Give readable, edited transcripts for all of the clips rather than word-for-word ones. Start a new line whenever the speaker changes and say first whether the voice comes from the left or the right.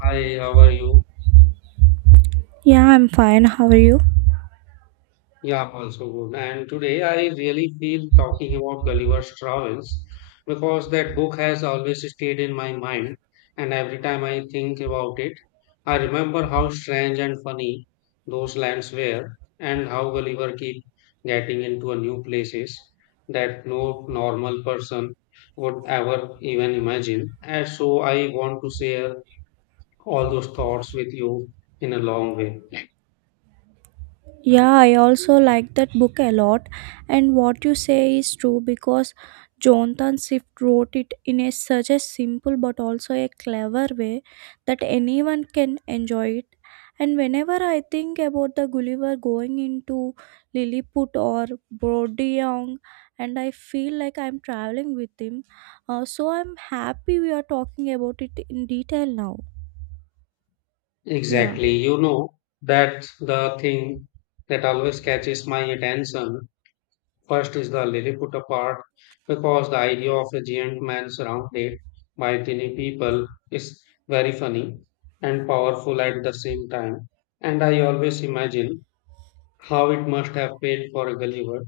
left: Hi, how are you?
right: Yeah, I'm fine. How are you?
left: Yeah, I'm also good. And today I really feel talking about Gulliver's Travels because that book has always stayed in my mind. And every time I think about it, I remember how strange and funny those lands were and how Gulliver keep getting into a new places that no normal person would ever even imagine. And so I want to share all those thoughts with you in a long way.
right: Yeah, I also like that book a lot. And what you say is true because Jonathan Swift wrote it in a such a simple but also a clever way that anyone can enjoy it. And whenever I think about the Gulliver going into Lilliput or Brodiang, and I feel like I'm traveling with him, so I'm happy we are talking about it in detail now. Yeah.
left: Exactly. You know, that's the thing that always catches my attention. First is the Lilliput part, because the idea of a giant man surrounded by tiny people is very funny and powerful at the same time. And I always imagine how it must have felt for Gulliver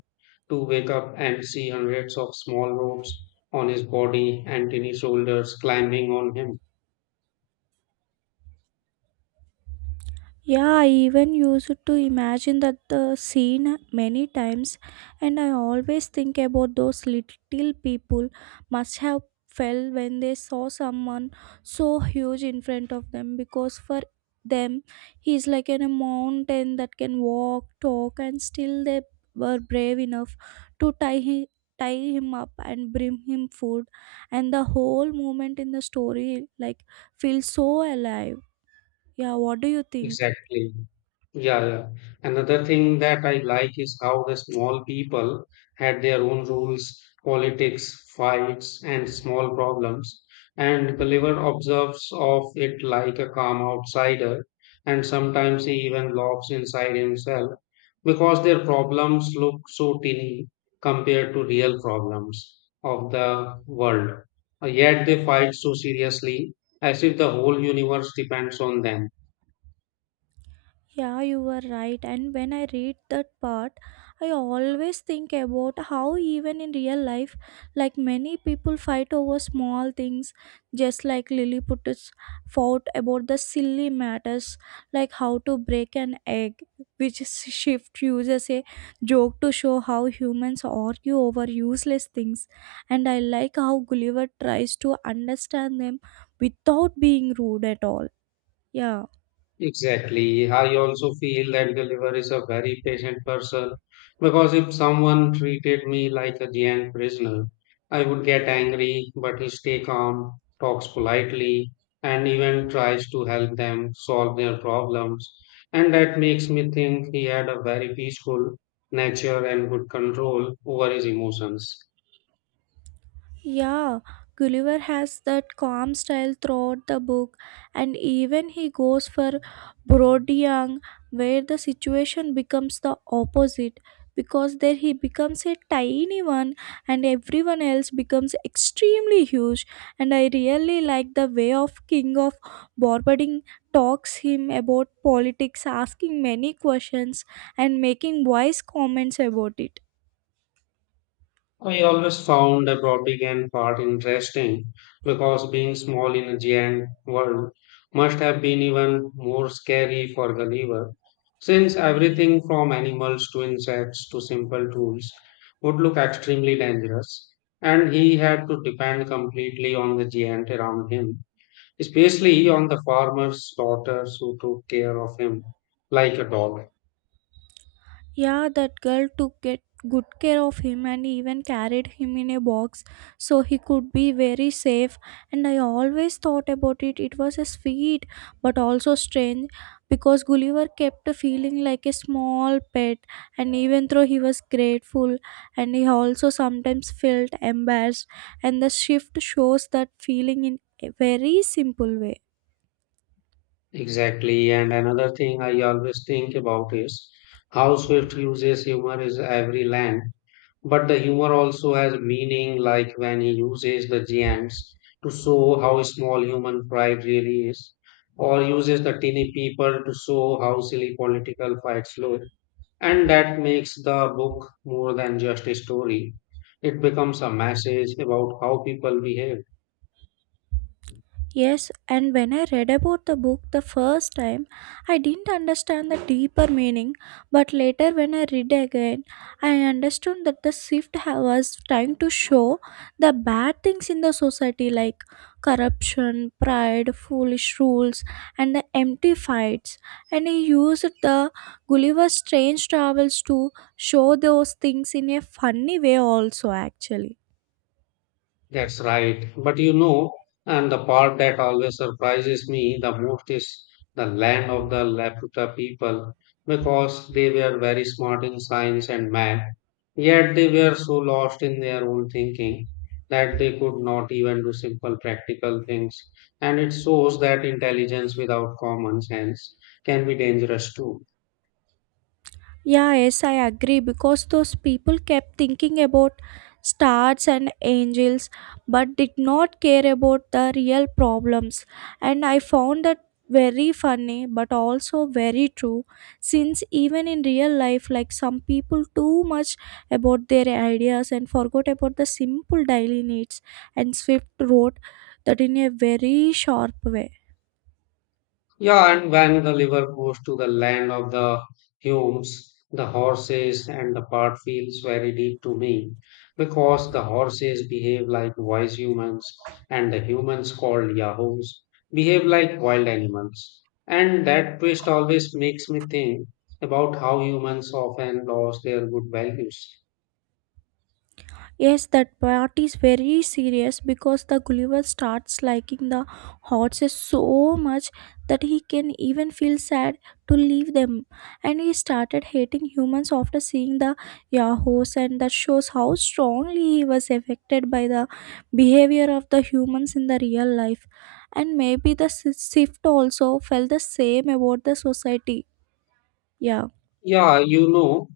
left: to wake up and see hundreds of small ropes on his body and tiny shoulders climbing on him.
right: Yeah, I even used to imagine that the scene many times, and I always think about those little people must have felt when they saw someone so huge in front of them because for them he is like a mountain that can walk, talk, and still they were brave enough to tie him up and bring him food and the whole moment in the story like feels so alive. Yeah, what do you think?
left: Exactly. Yeah, yeah. another thing that I like is how the small people had their own rules, politics, fights, and small problems. And Gulliver observes of it like a calm outsider, and sometimes he even laughs inside himself because their problems look so tiny compared to real problems of the world. Yet they fight so seriously as if the whole universe depends on them.
right: Yeah, you were right. And when I read that part, I always think about how, even in real life, like many people fight over small things, just like Lilliput's fought about the silly matters, like how to break an egg, which Shift uses a joke to show how humans argue over useless things. And I like how Gulliver tries to understand them without being rude at all. Yeah.
left: Exactly. I also feel that Gulliver is a very patient person because if someone treated me like a giant prisoner, I would get angry, but he stay calm, talks politely, and even tries to help them solve their problems. And that makes me think he had a very peaceful nature and good control over his emotions.
right: Yeah, Gulliver has that calm style throughout the book, and even he goes for Brodiang, where the situation becomes the opposite because there he becomes a tiny one and everyone else becomes extremely huge, and I really like the way of king of Borbading talks him about politics, asking many questions and making wise comments about it.
left: I always found the Baltic and part interesting because being small in a giant world must have been even more scary for Gulliver, since everything from animals to insects to simple tools would look extremely dangerous, and he had to depend completely on the giant around him, especially on the farmer's daughters who took care of him like a dog.
right: Yeah, that girl took it good care of him and even carried him in a box so he could be very safe. And I always thought about it. It was a sweet but also strange because Gulliver kept feeling like a small pet. And even though he was grateful, and he also sometimes felt embarrassed. And the shift shows that feeling in a very simple way.
left: Exactly. And another thing I always think about is how Swift uses humor is every land. But the humor also has meaning, like when he uses the giants to show how small human pride really is, or uses the teeny people to show how silly political fights look. And that makes the book more than just a story. It becomes a message about how people behave.
right: Yes, and when I read about the book the first time, I didn't understand the deeper meaning, but later when I read again, I understood that the was trying to show the bad things in the society like corruption, pride, foolish rules, and the empty fights. And he used the Gulliver's strange travels to show those things in a funny way, also, actually.
left: That's right. But you know, and the part that always surprises me the most is the land of the Laputa people because they were very smart in science and math, yet they were so lost in their own thinking that they could not even do simple practical things. And it shows that intelligence without common sense can be dangerous too.
right: Yeah, yes, I agree because those people kept thinking about stars and angels but did not care about the real problems. And I found that very funny but also very true, since even in real life like some people too much about their ideas and forgot about the simple daily needs, and swift wrote that in a very sharp way.
left: Yeah, and when the river goes to the land of the Humes, the horses and the part feels very deep to me because the horses behave like wise humans and the humans called Yahoos behave like wild animals. And that twist always makes me think about how humans often lose their good values.
right: Yes, that part is very serious because the Gulliver starts liking the horses so much that he can even feel sad to leave them. And he started hating humans after seeing the Yahoo's, and that shows how strongly he was affected by the behavior of the humans in the real life. And maybe the shift also felt the same about the society. Yeah.
left: Yeah, you know,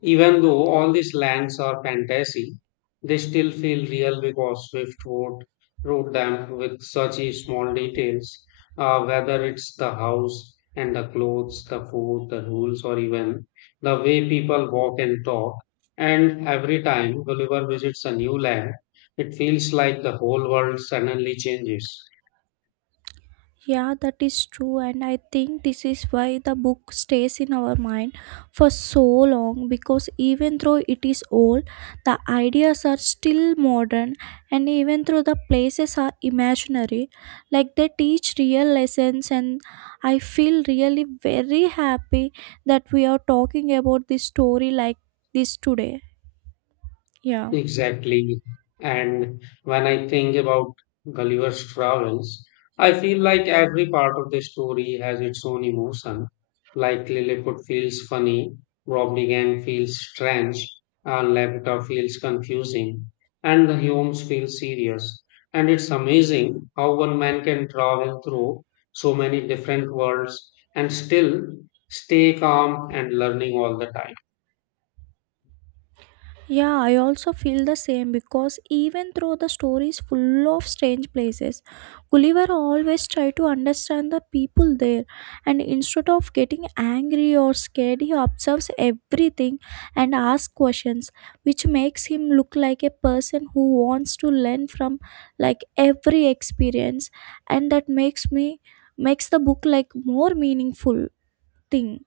left: even though all these lands are fantasy, they still feel real because Swiftwood wrote them with such a small details, whether it's the house and the clothes, the food, the rules, or even the way people walk and talk. And every time Gulliver visits a new land, it feels like the whole world suddenly changes.
right: Yeah, that is true, and I think this is why the book stays in our mind for so long because even though it is old, the ideas are still modern, and even though the places are imaginary, like they teach real lessons. And I feel really very happy that we are talking about this story like this today. Yeah.
left: Exactly. And when I think about Gulliver's travels, I feel like every part of the story has its own emotion. Like Lilliput feels funny, Robnigan feels strange, and Laputa feels confusing, and the Humes feel serious. And it's amazing how one man can travel through so many different worlds and still stay calm and learning all the time.
right: Yeah, I also feel the same because even though the story is full of strange places, Gulliver always tried to understand the people there and instead of getting angry or scared, he observes everything and asks questions, which makes him look like a person who wants to learn from like every experience, and that makes the book like more meaningful thing.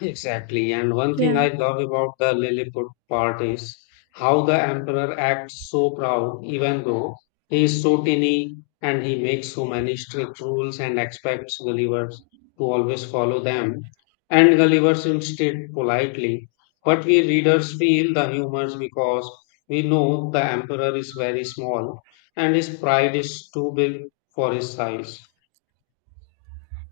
left: Exactly. And one thing
right: Yeah.
left: I love about the Lilliput part is how the emperor acts so proud, even though he is so tiny and he makes so many strict rules and expects Gulliver to always follow them. And Gulliver's instead politely. But we readers feel the humors because we know the emperor is very small and his pride is too big for his size.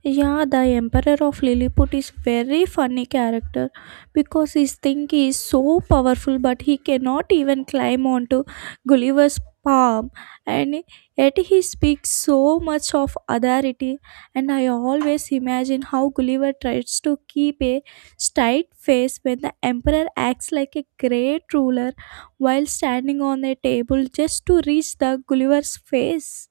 right: Yeah, the Emperor of Lilliput is very funny character because his thing is so powerful, but he cannot even climb onto Gulliver's palm, and yet he speaks so much of authority. And I always imagine how Gulliver tries to keep a straight face when the Emperor acts like a great ruler while standing on a table just to reach the Gulliver's face.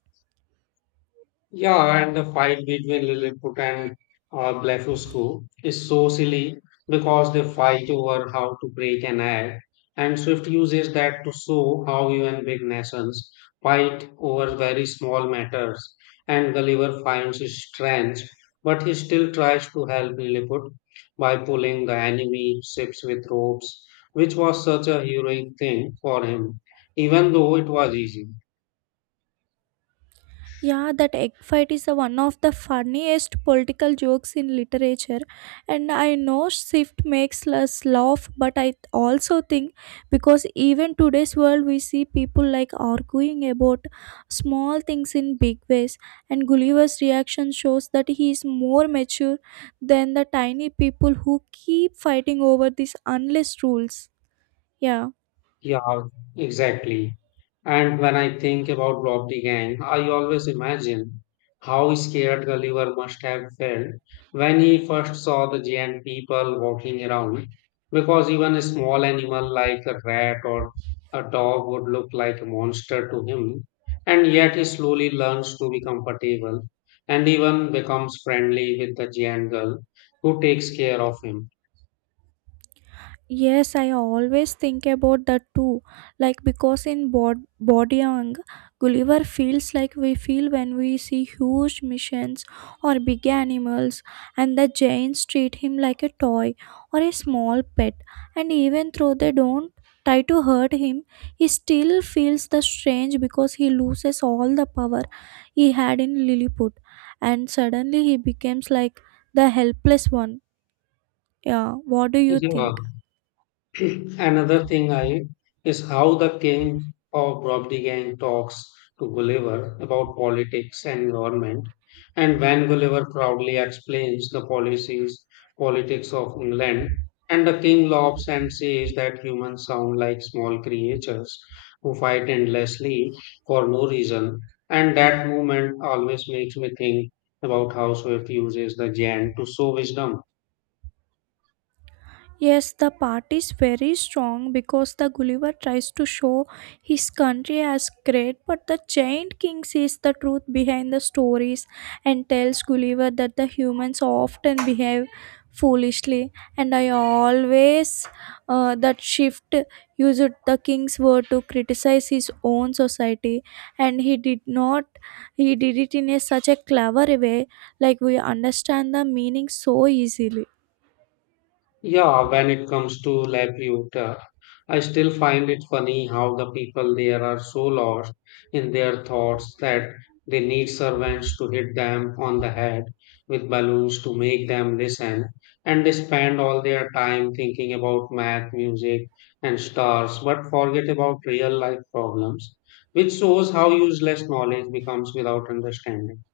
left: Yeah, and the fight between Lilliput and Blefuscu is so silly because they fight over how to break an egg, and Swift uses that to show how even big nations fight over very small matters. And Gulliver finds his strength, but he still tries to help Lilliput by pulling the enemy ships with ropes, which was such a heroic thing for him, even though it was easy.
right: Yeah, that egg fight is a one of the funniest political jokes in literature. And I know Swift makes us laugh, but I also think because even today's world we see people like arguing about small things in big ways. And Gulliver's reaction shows that he is more mature than the tiny people who keep fighting over these endless rules. Yeah.
left: Yeah, exactly. And when I think about robbery gang, I always imagine how scared Gulliver must have felt when he first saw the giant people walking around, because even a small animal like a rat or a dog would look like a monster to him, and yet he slowly learns to be comfortable and even becomes friendly with the giant girl who takes care of him.
right: Yes, I always think about that too. Like because in Bodyang, Gulliver feels like we feel when we see huge missions or big animals, and the giants treat him like a toy or a small pet. And even though they don't try to hurt him, he still feels the strange because he loses all the power he had in Lilliput, and suddenly he becomes like the helpless one. Yeah, what do you
left: Yeah.
right: think?
left: Another thing I is how the king of Brobdigang talks to Gulliver about politics and government, and when Gulliver proudly explains the policies, politics of England, and the king laughs and says that humans sound like small creatures who fight endlessly for no reason, and that moment always makes me think about how Swift uses the Jan to show wisdom.
right: Yes, the part is very strong because the Gulliver tries to show his country as great, but the giant king sees the truth behind the stories and tells Gulliver that the humans often behave foolishly. And I always that shift used the king's word to criticize his own society, and he did not. He did it in a such a clever way, like we understand the meaning so easily.
left: Yeah, when it comes to Laputa, I still find it funny how the people there are so lost in their thoughts that they need servants to hit them on the head with balloons to make them listen, and they spend all their time thinking about math, music, and stars, but forget about real life problems, which shows how useless knowledge becomes without understanding.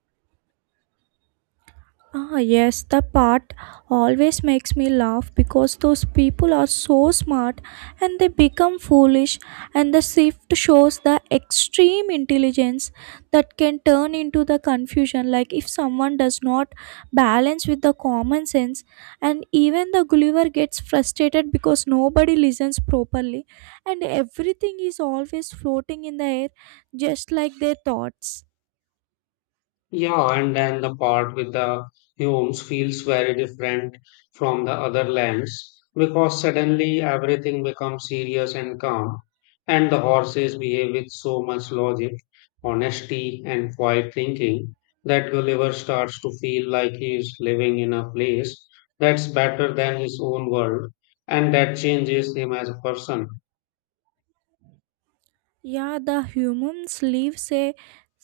right: Ah, yes, the part always makes me laugh because those people are so smart and they become foolish, and the shift shows the extreme intelligence that can turn into the confusion. Like, if someone does not balance with the common sense, and even the Gulliver gets frustrated because nobody listens properly, and everything is always floating in the air, just like their thoughts.
left: Yeah, and then the part with the homes feels very different from the other lands because suddenly everything becomes serious and calm, and the horses behave with so much logic, honesty, and quiet thinking that Gulliver starts to feel like he is living in a place that's better than his own world, and that changes him as a person.
right: Yeah, the humans live say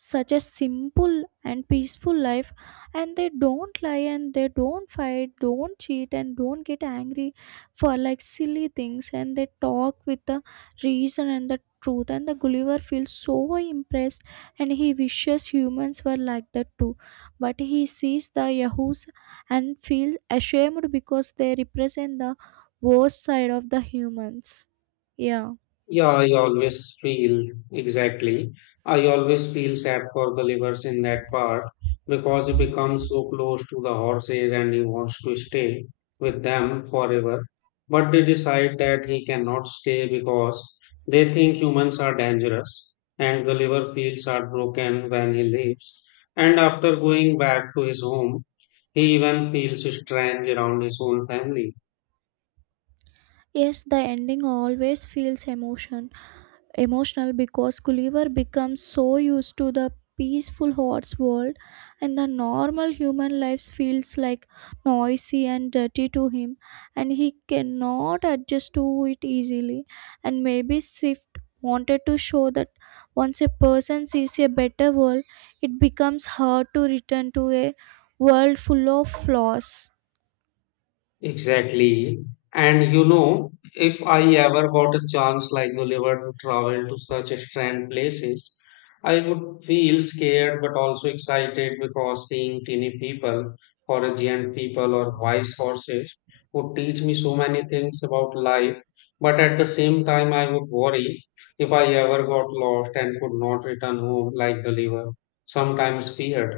right: such a simple and peaceful life, and they don't lie and they don't fight, don't cheat and don't get angry for like silly things, and they talk with the reason and the truth, and the Gulliver feels so impressed and he wishes humans were like that too, but he sees the Yahoos and feels ashamed because they represent the worst side of the humans. Yeah.
left: Yeah, I always feel exactly. I always feel sad for the livers in that part because you become so close to the horses and he wants to stay with them forever. But they decide that he cannot stay because they think humans are dangerous and the liver feels heartbroken when he leaves. And after going back to his home, he even feels strange around his own family.
right: Yes, the ending always feels emotional because Gulliver becomes so used to the peaceful horse world and the normal human life feels like noisy and dirty to him and he cannot adjust to it easily, and maybe Swift wanted to show that once a person sees a better world it becomes hard to return to a world full of flaws.
left: Exactly. And you know, if I ever got a chance like Gulliver to travel to such strange places, I would feel scared but also excited because seeing teeny people or a giant people or wise horses would teach me so many things about life. But at the same time, I would worry if I ever got lost and could not return home like Gulliver, sometimes feared.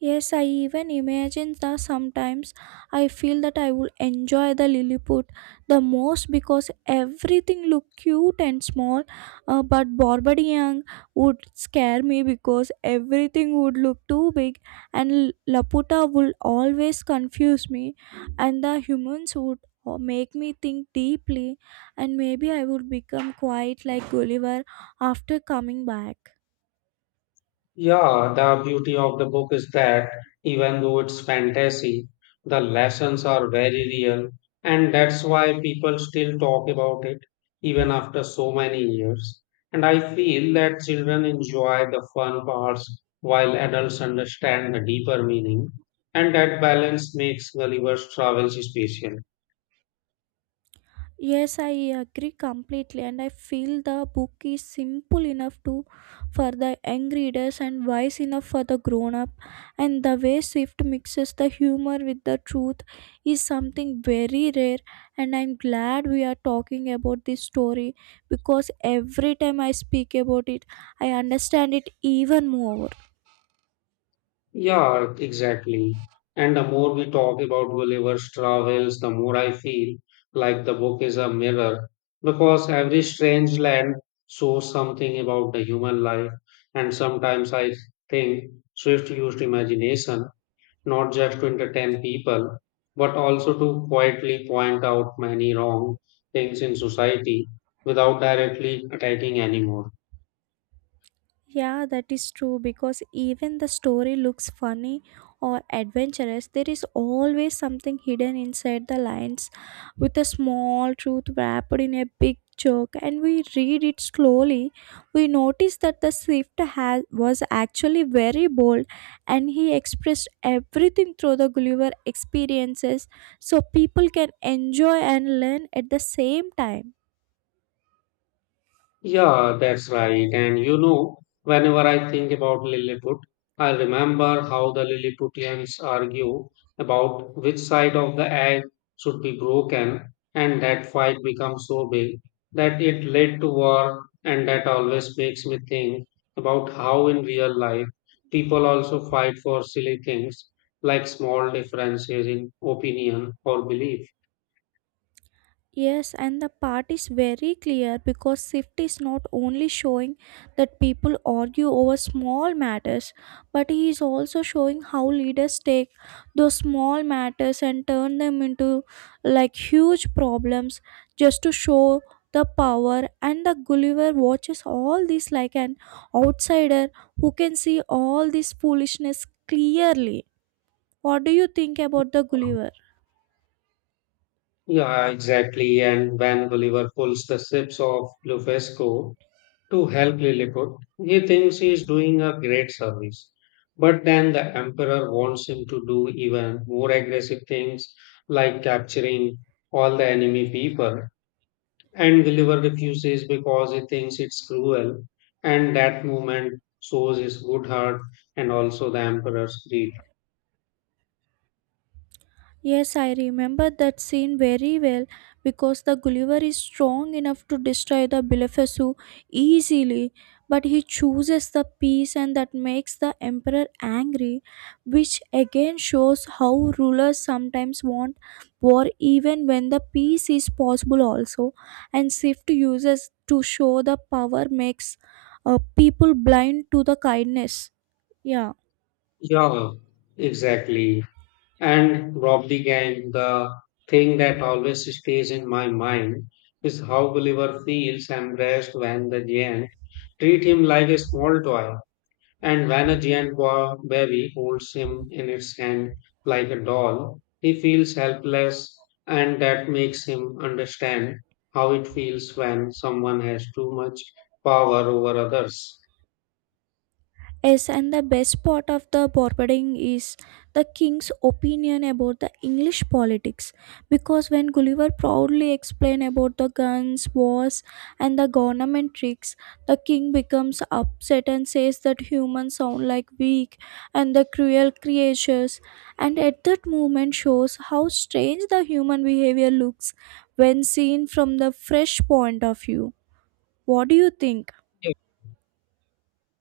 right: Yes, I even imagine that sometimes I feel that I would enjoy the Lilliput the most because everything looked cute and small. But Borbadian would scare me because everything would look too big, and Laputa would always confuse me, and the humans would make me think deeply, and maybe I would become quiet like Gulliver after coming back.
left: Yeah, the beauty of the book is that even though it's fantasy, the lessons are very real, and that's why people still talk about it even after so many years. And I feel that children enjoy the fun parts while adults understand the deeper meaning, and that balance makes Gulliver's Travels special.
right: Yes, I agree completely, and I feel the book is simple enough to for the young readers and wise enough for the grown up. And the way Swift mixes the humor with the truth is something very rare. And I'm glad we are talking about this story because every time I speak about it, I understand it even more.
left: Yeah, exactly. And the more we talk about Gulliver's travels, the more I feel like the book is a mirror because every strange land shows something about the human life. And sometimes I think Swift used imagination not just to entertain people, but also to quietly point out many wrong things in society without directly attacking anyone.
right: Yeah, that is true because even the story looks funny or adventurous, there is always something hidden inside the lines with a small truth wrapped in a big joke, and we read it slowly we notice that the swift has was actually very bold and he expressed everything through the Gulliver experiences so people can enjoy and learn at the same time.
left: Yeah, that's right. And you know, whenever I think about Lilliput, I remember how the Lilliputians argue about which side of the egg should be broken, and that fight becomes so big that it led to war, and that always makes me think about how in real life people also fight for silly things like small differences in opinion or belief.
right: Yes, and the part is very clear because Swift is not only showing that people argue over small matters, but he is also showing how leaders take those small matters and turn them into like huge problems just to show the power. And the Gulliver watches all this like an outsider who can see all this foolishness clearly. What do you think about the Gulliver?
left: Yeah, exactly. And when Gulliver pulls the ships off Lufesco to help Lilliput, he thinks he is doing a great service. But then the Emperor wants him to do even more aggressive things like capturing all the enemy people. And Gulliver refuses because he thinks it's cruel. And that moment shows his good heart and also the Emperor's greed.
right: Yes, I remember that scene very well because the Gulliver is strong enough to destroy the Belefesu easily, but he chooses the peace and that makes the Emperor angry, which again shows how rulers sometimes want war even when the peace is possible also. And Swift uses to show the power makes people blind to the kindness. Yeah.
left: Yeah, exactly. And Rob began. The thing that always stays in my mind is how Gulliver feels embraced when the giant treat him like a small toy, and when a giant boy baby holds him in its hand like a doll, he feels helpless, and that makes him understand how it feels when someone has too much power over others.
right: Yes, and the best part of the forwarding is the king's opinion about the English politics. Because when Gulliver proudly explained about the guns, wars, and the government tricks, the king becomes upset and says that humans sound like weak and the cruel creatures. And at that moment shows how strange the human behavior looks when seen from the fresh point of view. What do you think?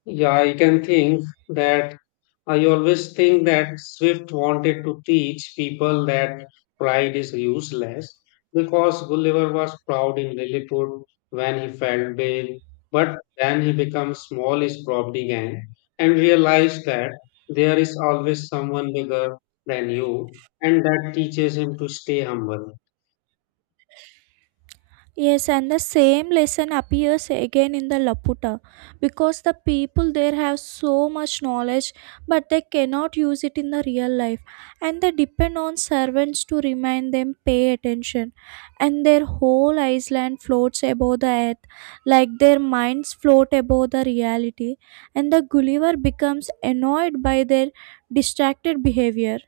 left: Yeah, I always think that Swift wanted to teach people that pride is useless because Gulliver was proud in Lilliput when he felt big, but then he becomes small is probably gang and realized that there is always someone bigger than you, and that teaches him to stay humble.
right: Yes, and the same lesson appears again in the Laputa because the people there have so much knowledge but they cannot use it in the real life and they depend on servants to remind them pay attention, and their whole island floats above the earth like their minds float above the reality, and the Gulliver becomes annoyed by their distracted behavior.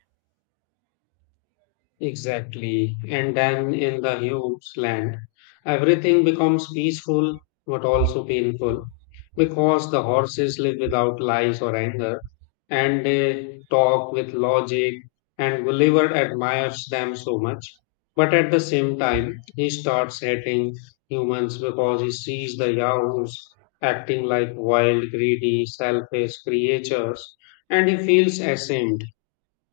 left: Exactly. And then in the huge land, everything becomes peaceful but also painful because the horses live without lies or anger and they talk with logic and Gulliver admires them so much. But at the same time, he starts hating humans because he sees the Yahoos acting like wild, greedy, selfish creatures and he feels ashamed.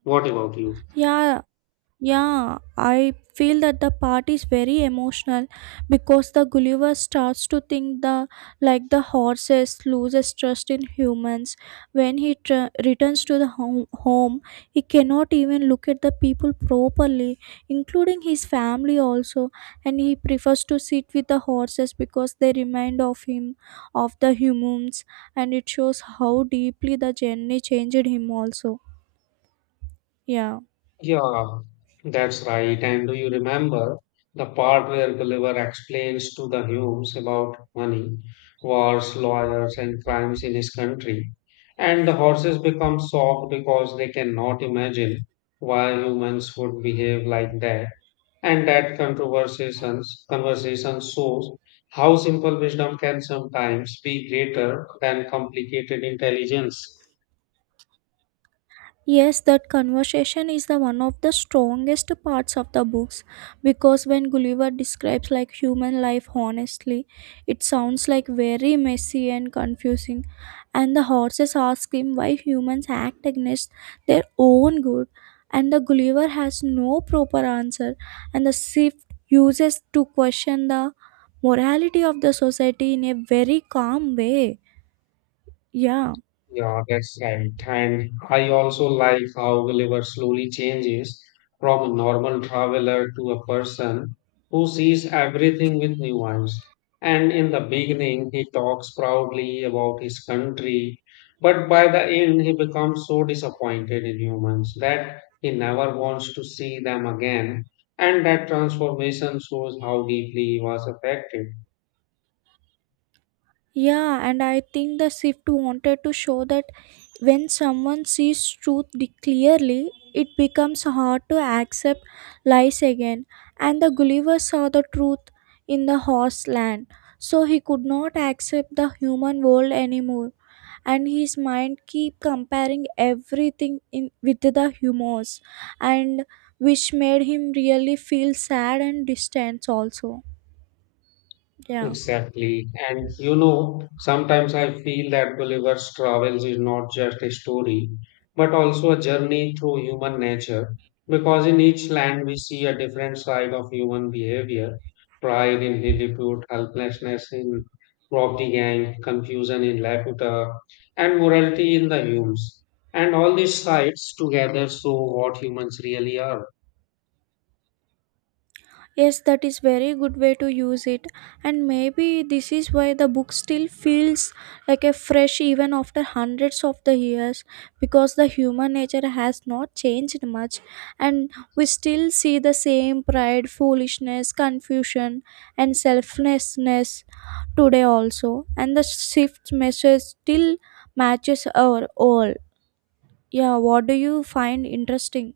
left: What about you?
right: Yeah, Yeah, I feel that the part is very emotional because the Gulliver starts to think the like the horses loses trust in humans. When he returns to the home, he cannot even look at the people properly, including his family also, and he prefers to sit with the horses because they remind of him of the humans, and it shows how deeply the journey changed him also. Yeah.
left: Yeah, that's right. And do you remember the part where Gulliver explains to the Humes about money, wars, lawyers, and crimes in his country? And the horses become shocked because they cannot imagine why humans would behave like that. And that conversation shows how simple wisdom can sometimes be greater than complicated intelligence.
right: Yes, that conversation is the one of the strongest parts of the books because when Gulliver describes like human life honestly, it sounds like very messy and confusing. And the horses ask him why humans act against their own good, and the Gulliver has no proper answer, and the shift uses to question the morality of the society in a very calm way. Yeah.
left: Yeah, that's right. And I also like how Gulliver slowly changes from a normal traveler to a person who sees everything with nuance. And in the beginning, he talks proudly about his country, but by the end, he becomes so disappointed in humans that he never wants to see them again. And that transformation shows how deeply he was affected.
right: Yeah, and I think the shift wanted to show that when someone sees truth clearly, it becomes hard to accept lies again. And the Gulliver saw the truth in the horse land, so he could not accept the human world anymore. And his mind keep comparing everything in with the humors, and which made him really feel sad and distant also. Yeah.
left: Exactly. And you know, sometimes I feel that Gulliver's Travels is not just a story, but also a journey through human nature, because in each land we see a different side of human behavior, pride in Lilliput, helplessness in Robdi Gang, confusion in Laputa, and morality in the Humes. And all these sides together show what humans really are.
right: Yes, that is very good way to use it. And maybe this is why the book still feels like a fresh even after hundreds of the years, because the human nature has not changed much and we still see the same pride, foolishness, confusion and selflessness today also, and the shift message still matches our all. Yeah, what do you find interesting?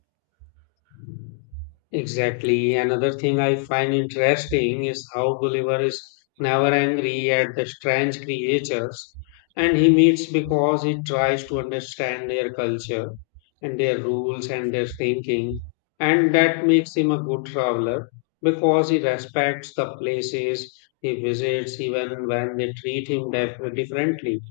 left: Exactly. Another thing I find interesting is how Gulliver is never angry at the strange creatures and he meets because he tries to understand their culture and their rules and their thinking. And that makes him a good traveler because he respects the places he visits even when they treat him differently.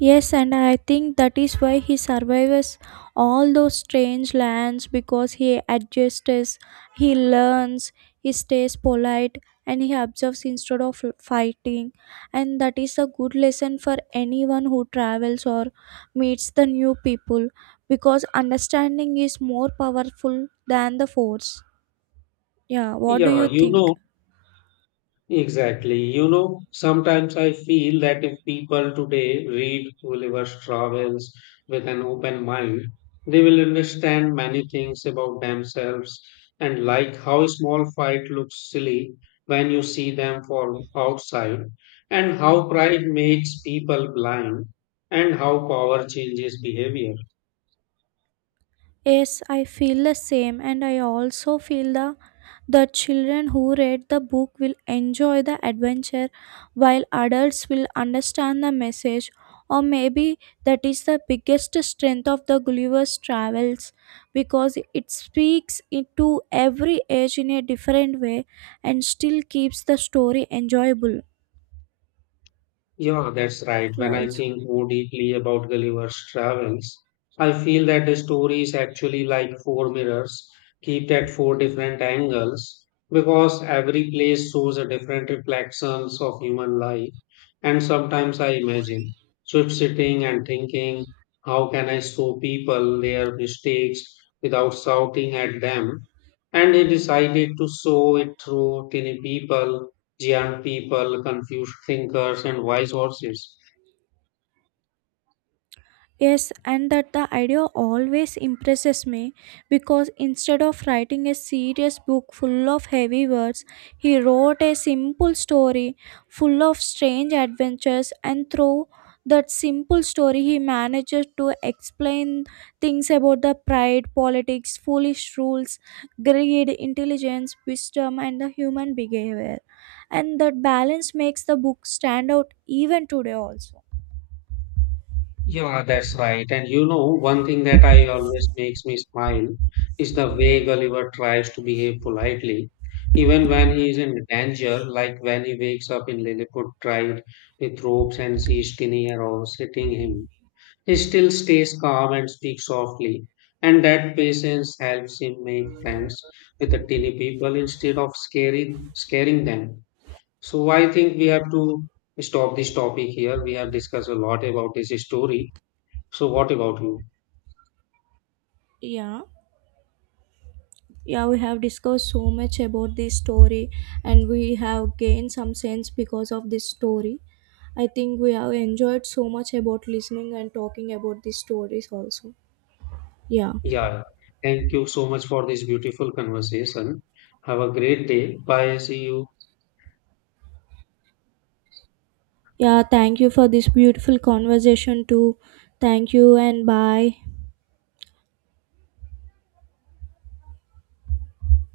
right: Yes, and I think that is why he survives all those strange lands because he adjusts, he learns, he stays polite, and he observes instead of fighting. And that is a good lesson for anyone who travels or meets the new people because understanding is more powerful than the force. Yeah, what do
left: Yeah,
right: you
left: you
right: think?
left: know, Exactly. You know, sometimes I feel that if people today read Gulliver's Travels with an open mind, they will understand many things about themselves and like how a small fight looks silly when you see them from outside, and how pride makes people blind, and how power changes behavior.
right: Yes, I feel the same, and I also feel the children who read the book will enjoy the adventure while adults will understand the message, or maybe that is the biggest strength of the Gulliver's Travels because it speaks into every age in a different way and still keeps the story enjoyable.
left: Yeah, that's right. When I
right: Also.
left: think more deeply about Gulliver's travels, I feel that the story is actually like four mirrors, kept at four different angles, because every place shows a different reflections of human life. And sometimes I imagine Swift sitting and thinking, how can I show people their mistakes without shouting at them? And he decided to show it through tiny people Young people, confused thinkers, and wise horses.
right: Yes, and that the idea always impresses me because instead of writing a serious book full of heavy words, he wrote a simple story full of strange adventures, and through that simple story, he manages to explain things about the pride, politics, foolish rules, greed, intelligence, wisdom, and the human behavior. And that balance makes the book stand out even today, also.
left: Yeah, that's right. And you know, one thing that I always makes me smile is the way Gulliver tries to behave politely, even when he is in danger, like when he wakes up in Lilliput tried with ropes and sees Skinny Arrow hitting him. He still stays calm and speaks softly, and that patience helps him make friends with the teeny people instead of scaring them. So I think we have to stop this topic here. We have discussed a lot about this story. So what about you?
right: Yeah, yeah, we have discussed so much about this story and we have gained some sense because of this story. I think we have enjoyed so much about listening and talking about these stories also. Yeah.
left: Yeah. Thank you so much for this beautiful conversation. Have a great day. Bye. See you.
right: Yeah, thank you for this beautiful conversation too. Thank you and bye.